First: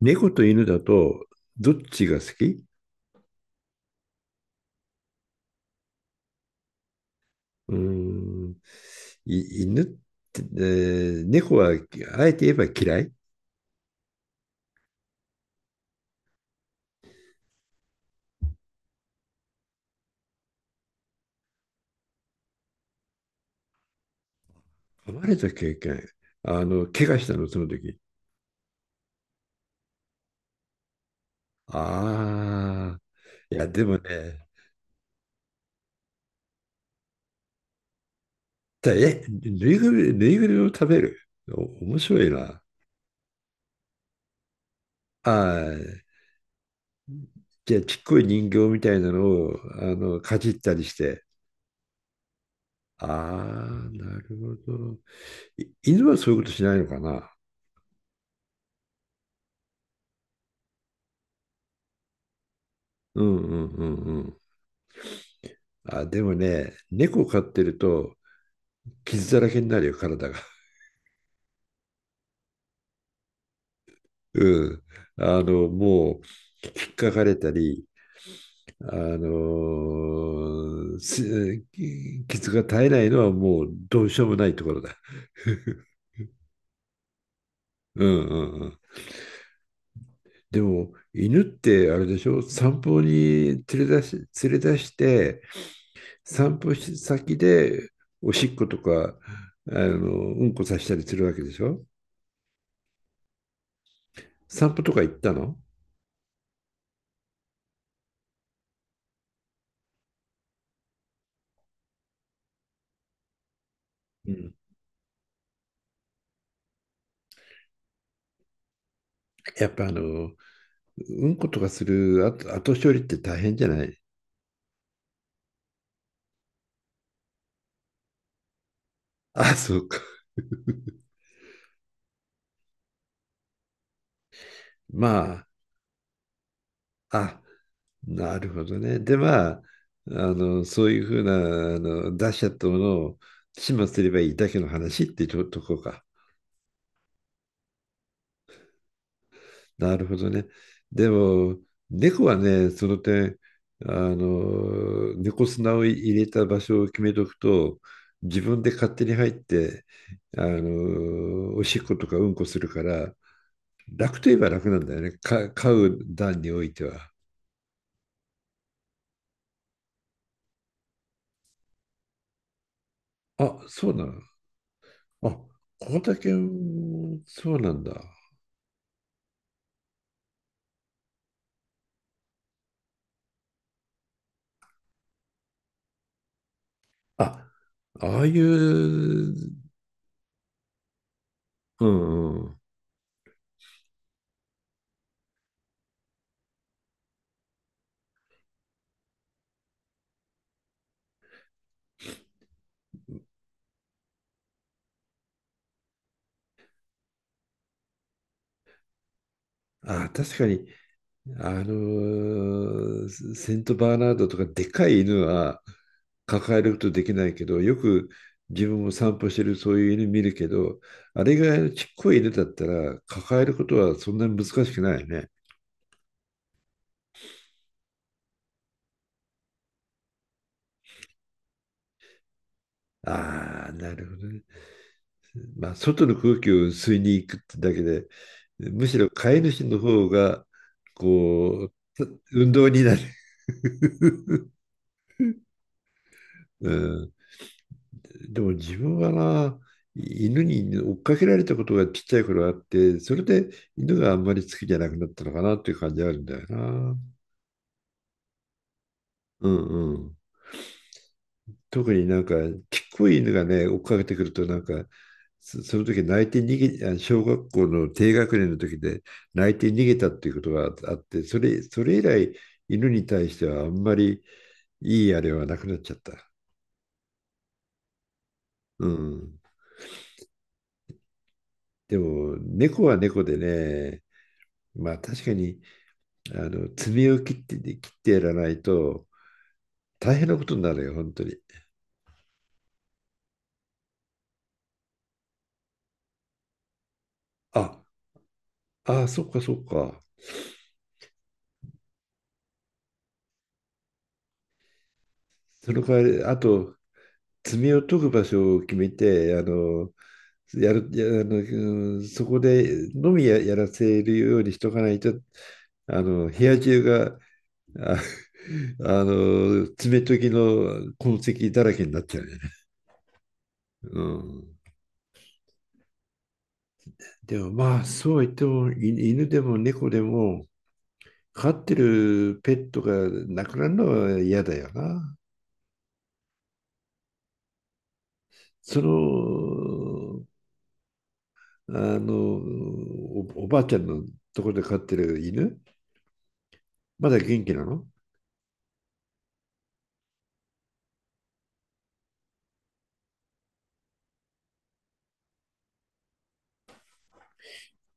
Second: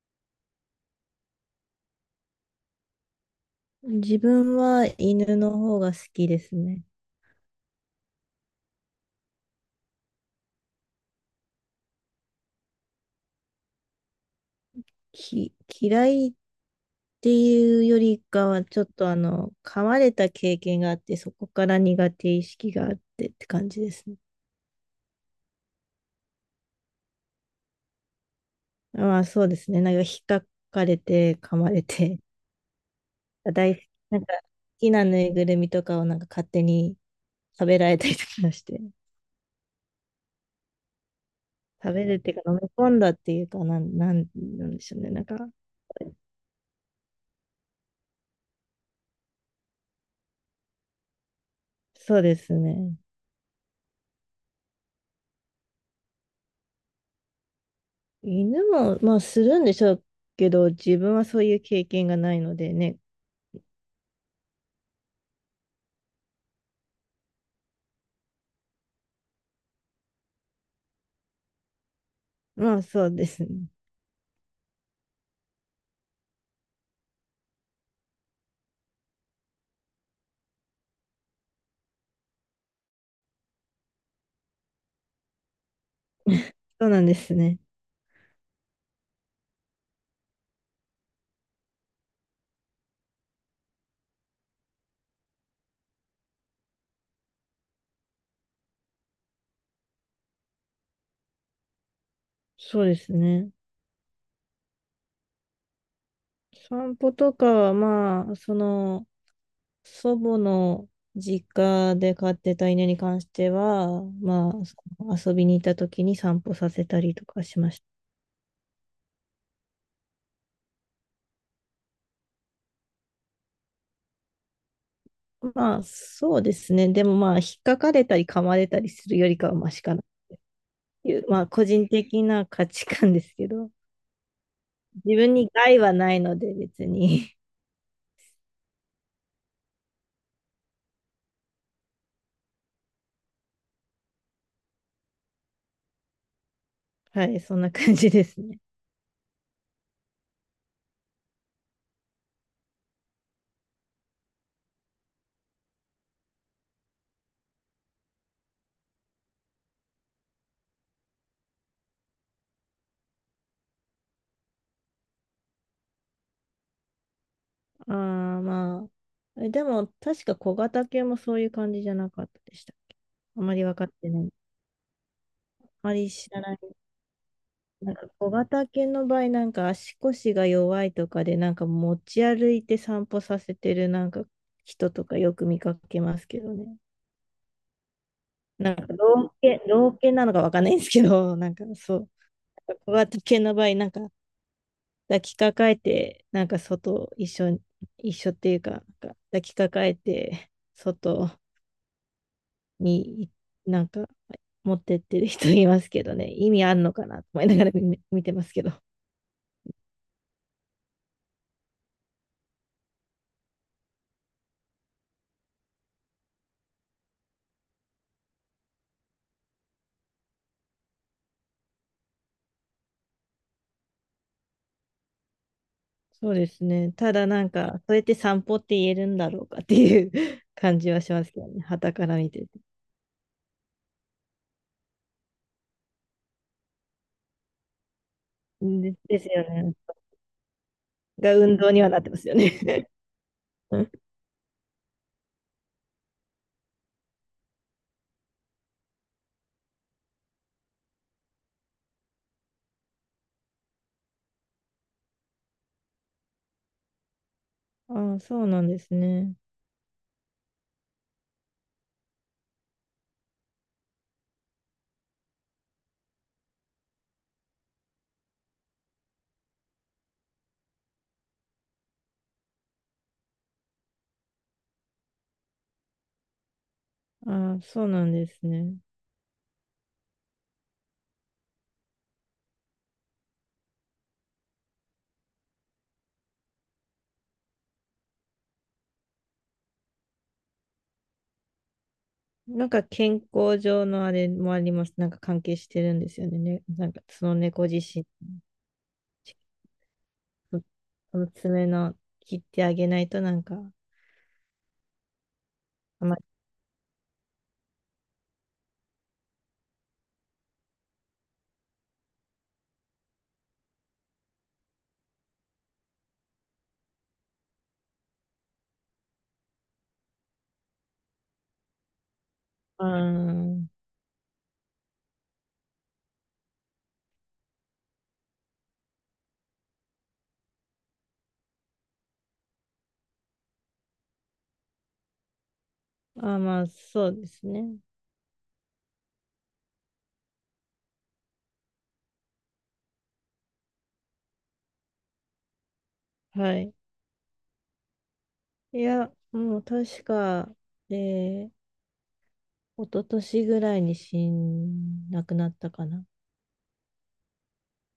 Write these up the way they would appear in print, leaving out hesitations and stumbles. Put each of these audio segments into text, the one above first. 猫と犬だと、どっちが好き？自分は犬の方が好きですね。うーん、い犬って、猫は、あえて言えば嫌い。き、嫌いっていうよりかは、ちょっと噛まれた経験があって、そこから苦手意識があってって感じですね。噛まれた経験。怪我したの、その時？まあそうですね。なんか引っかかれて、噛まれて、ああ、いや、大好でき、もなんか好ね、きなぬいぐるみとかをなんか勝手に食べられたりとかして、ぬいぐるみを食べる。お、食面べるっ白いていうか飲な。み込んだっていうかなんでしょうね。なんあか、あ、じゃあ、ちっこい人形みたいなのを、かじったりして。そうですね。ああ、なるほど。い犬はそういうことしないのかな。犬も、まあ、するんでしょうけど、自分はそういう経験がないのでね。うんうんうんうん。あ、でもね、猫飼ってると傷だらけになるよ、体が。まあ、そうですね。うん。もう、引っかかれたり、あのーす傷が絶えないのはもうどうしようもないところだ。そうなんですね。うんうんうん。でも、犬ってあれでしょ、散歩に連れ出して、散歩し先でおしっことか、うんこさせたりするわけでしょ？そうですね。散歩とか行ったの？散歩とかは、まあ、祖母の実家で飼ってた犬に関しては、うまん。あ、その遊びに行った時に散歩させたりとかしました。やっぱうんことかする後後処理って大変じゃない？ まあ、そうですね。でもまあ、引っかかれたり噛まれたりするよ りかあ、はマそシうかか。なっ ていう、まあ、個人的な価値観ですけど、自ま分あ、に害はないので、別に。あ、なるほどね。で、まあ、そういうふうな、出しちゃったものを始末すればいいだけの話ってととこか。はい、そんな感じですね。なるほどね。でも、猫はね、その点、猫砂を入れた場所を決めとくと、自分で勝手に入って、おしっことかうんこするから、楽といえば楽なんだよね。買う段においては。ああ、まあ。でも、確か小型犬もそういう感じじゃなかったでしたっけ？あまあ、り分かっそうなての？ない。ああ、ま小り知竹らない。もそうなんだ。なんか小型犬の場合、なんか足腰が弱いとかで、なんか持ち歩いて散歩させてるなんか人とかよく見かけますけどね。あ、ああいなんかう、う老犬なのか分かんないんですけど、なんかんそう。うん。小型犬の場合、なんか抱きかかえて、なんか外、一緒に、一緒っていうか、なんか抱きかかえて、外になんか、持ってってる人いますけどね、意味あんのかなと思いながら見てますけど。あ、確かに、あのーセントバーナードとかでかい犬は抱えることできないけど、よく自分も散歩してるそういう犬見るけど、あれぐらいのちっこい犬だったら抱えることはそんなに難しくないよね。そうですね。ただなんか、そうやって散歩って言えるんだろうかっていう 感じはしますけどね、傍から見てて。ああ、なるほどね。まあ、外の空気を吸いに行くってだけで、むしでろです飼いよ主ね。の方が、が運こ動にはなっう、てますよ運動にね。なる。うん、でも自分はな、犬に追っかけられたことがちっちゃい頃あって、それで犬があんまり好きじゃなくなったのかなっていう感じあるんだよな。ああ、そうなんですね。うんうん。特になんか、ちっこい犬がね、追っかけてくると、なんか、その時泣いて逃げ、小学校の低学年の時で泣いて逃げたっていうことがあって、それ以来、犬に対してはあんまりいいあれはなくなっちゃった。ああ、そうなんですね。うん。でも、猫は猫でね、まあ確かに、爪を切ってやらないと大変なことになるよ、本当に。なんか健康上のあれもあります。なんか関係してるんですよね。なんかその猫自あ、身、ああ、そっちかそっか。その爪の切ってあげないとなんか、その代あわまり、り、あと、罪を解く場所を決めて、あの、やる、や、あの、うんそこでのみやらせるようにしとかないと、部屋中が、あ、爪研ぎの痕跡だらけになっちゃうよね。あーうん。でもまあ、そうは言っても、い犬でも猫でも、飼ってるペットが亡くなるのは嫌だよな。まあそうですね。その、おばあちゃんのところで飼ってる犬、はい。まだ元気なの？いや、もう確か、えー、一昨年ぐらいに亡くなったかな。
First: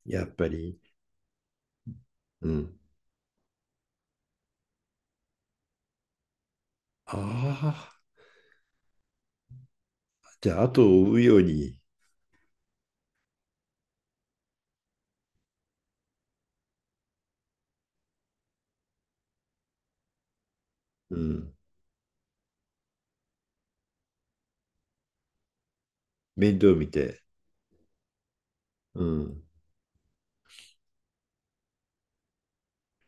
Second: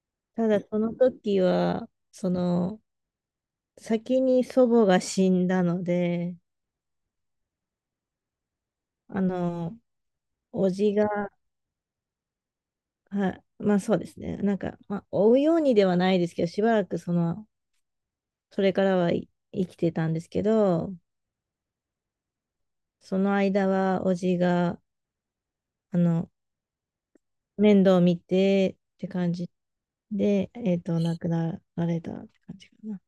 やっぱただり。その時は、そうん。の、先に祖母が死んだので、ああ、あの、じゃあ、お後じをが。追うように、はい。まあそうですね。なんか、まあ、追うようにではないですけど、しばらくそれからはい生きてたんですけど、うん、その間は、おじが、あの、面倒見て。面倒を見てっうて感ん。じで、亡くなられたって感じかな。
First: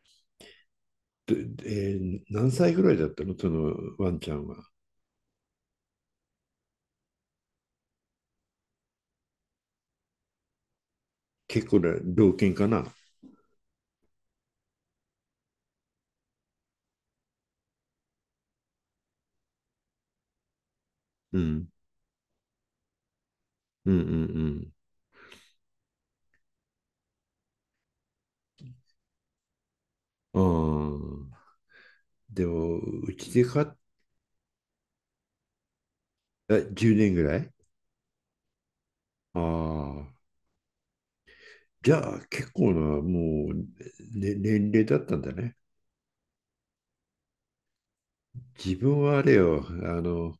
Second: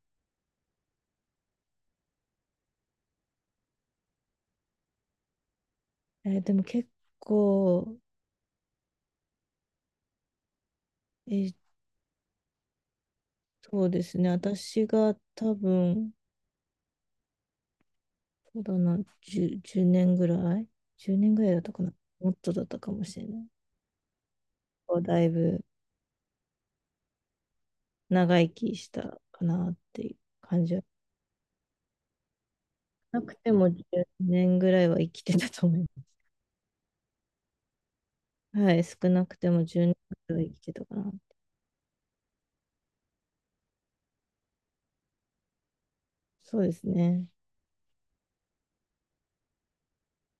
で、何歳ぐらいだったのそのワンちゃんは？でも結構、えー結構な老犬かな。そうですね。私が多分、そうだな、10、年ぐらい ?10 年うぐらいだっん。たかな。もっとだったかもしれない。うんうんこうだいぶ長生きしたかなっていうう感じは。ん。ああ。でも、うなちくでて飼もっ十年ぐらいは生きてたと思いまた10年ぐらい。す。はい、少なくあても10年あ。ぐらいは生きてたかな。じゃあ、結構な、もう、ね、年齢だったんだね。そうですね。自分はあれよ、の、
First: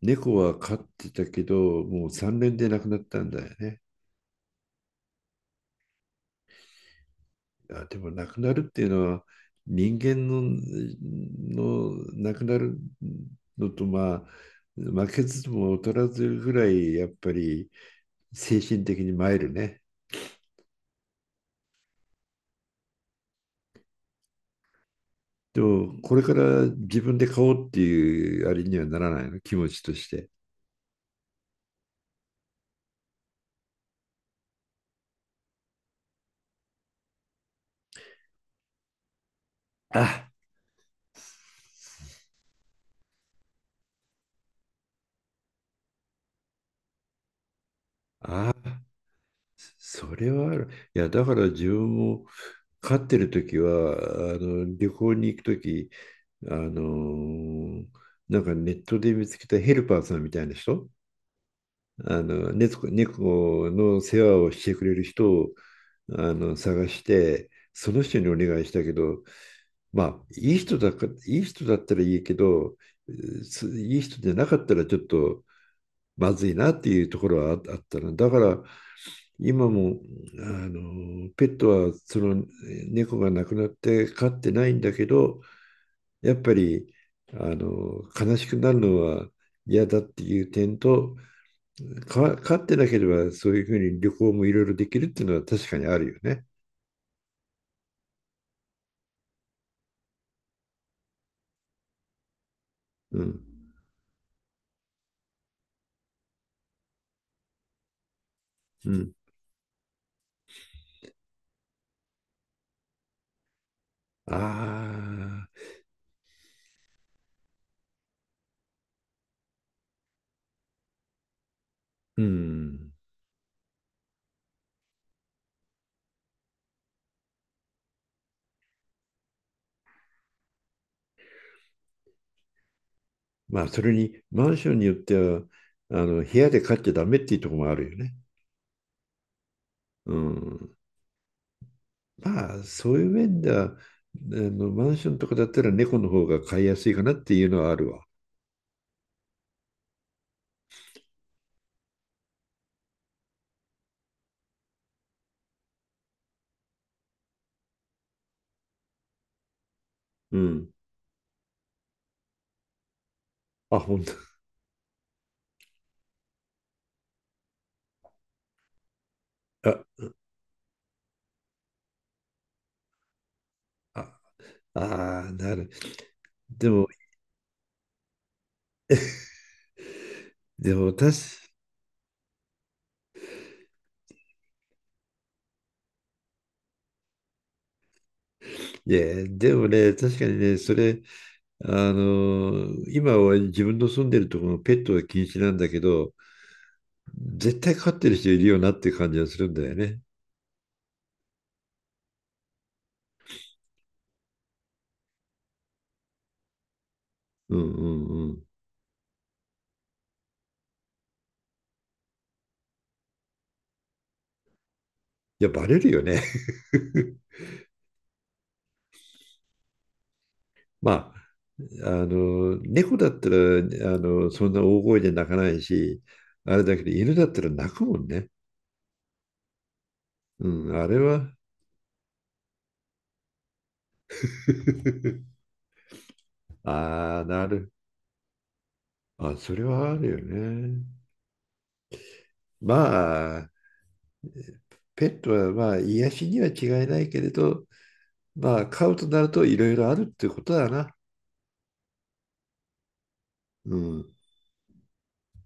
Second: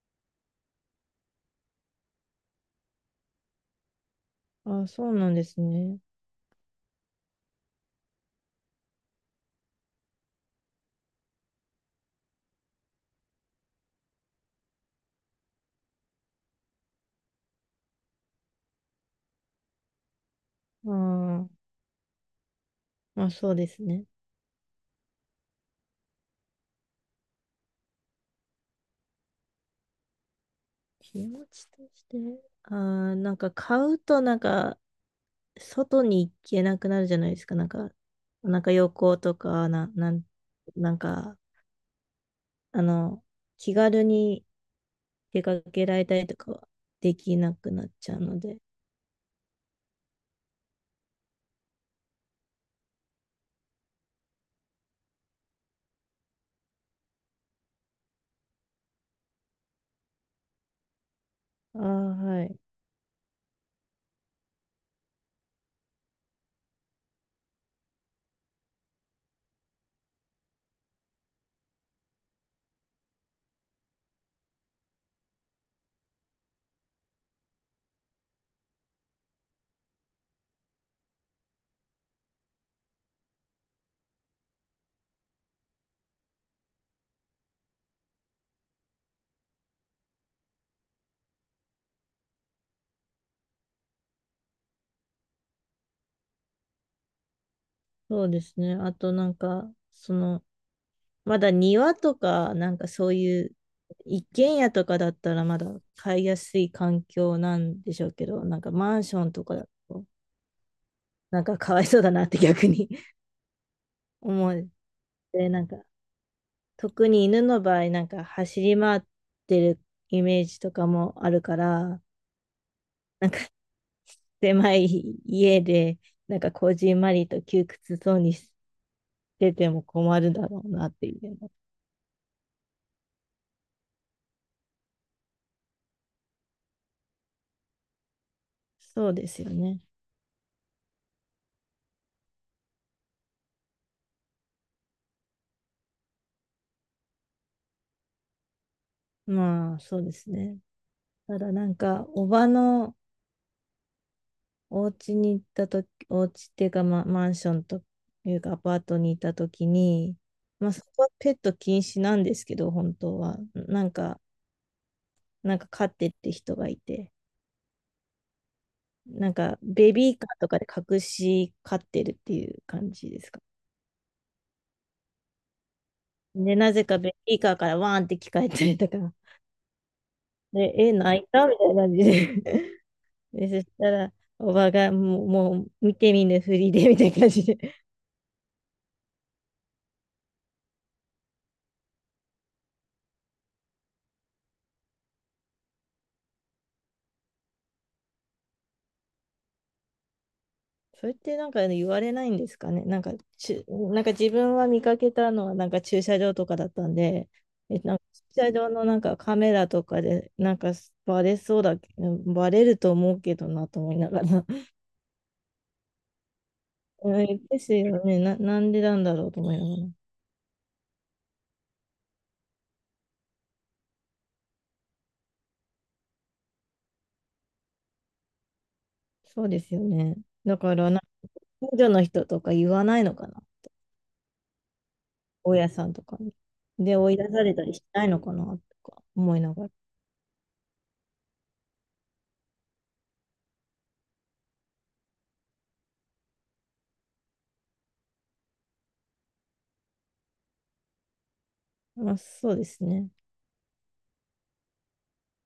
猫は飼ってたけど、もう3年で亡くなったんだよね。ああ、そうなんですね。あ、でも亡くなるっていうのは、人間の亡くなるのと、まあ、負けずとも劣らずぐらい、やっぱり精神的に参るね。ああ、まあそうですね。でも、これから自分で飼おうっていうあれにはならないの、気持ちとして？気持ちとして。なんか買うとなんか、外に行けなくなるじゃないですか。なんか、なんか旅行とか、あなんか、あの、気軽に出かけられたりとかはできなくなっちゃうのあ、で、それはある。いや、だから自分も飼ってる時は、旅行に行く時、あのなんかネットで見つけたヘルパーさんみたいな人、ああ、はい。猫の世話をしてくれる人を探して、その人にお願いしたけど、まあ、いい人だったらいいけど、いい人じゃなかったらちょっとまずいなっていうところはあったの。だから、今も、ペットは、猫が亡くなって飼ってないんだけど、やっぱり、悲しくなるのは嫌だっていう点と、飼ってなければ、そういうふうに旅行もいろいろできるっていうのは確かにあるよね。そうですね。あとなんか、まだ庭とか、なんかそううん。いう一軒家とかだったらまだ買いやすい環境なんでしょうけど、なんかうマンん。ションとかだと、なんかかわいそうだなって逆に あ思って、なあ、んか特に犬の場合、なんか走り回ってるイメージとかもあるから、うん。なんか狭い家で、なんかこじんまりと窮屈そうにしてても困るだろうなっていうの。まあ、それに、マンションによっては、部屋で飼っちゃダメっていうところもあるよね。そうですよね。うん。まあ、そういう面では、マンションとかだったら猫の方が飼いやすいかなっていうのはあるわ。まあ、そうですね。ただなんか、おばのお家に行ったとき、お家っていうか、まあ、マンションというか、アパートにいたときに、うまあ、ん。そこはペット禁止なんですけど、本当は。あ、なん本か、なんか飼ってって人がいて、なんか、当？ベあ、ビーカーとかで隠し飼ってるっていう感じですか。あ、ああ、なる。で、でなぜも、かベビーカーからワーンって聞かれたりとか、で、でも、確か泣いたみたいな感じで。で、そしたら、おばがもう見てみぬふりでみたいな感じで。いや、でもね、確かにね、それ、今は自分の住んでるところのペットは禁止なんだけど、絶対飼ってる人いるよなっていう感じがするんだよね。それってなんか言われないんですかね。なんか、ちなんか自分は見かけたのはなんか駐車場とかだったんで、うんうなんかんうん。い駐車場のなんかカメラとかでなんかバレそうだ、バレると思うけどなと思いながら。や、バレるよね。うんですよね。なんでなんだろうと思いながら。まあ、猫だったら、そんな大声で泣かないし、あれだけど、犬だったら泣くもんね。そうですよね。だうかん、あら、れは。近所の人とか言わないのかな。大家さんとかに。で、追いああ、出さなれたる。りしないのかなとかあ、思いなそれがら。はあるよね。まあ、ペットはまあ、癒しには違いないけれど、まあ、飼うとなるといろいろあるってことだな。まあ、そうですね。うん。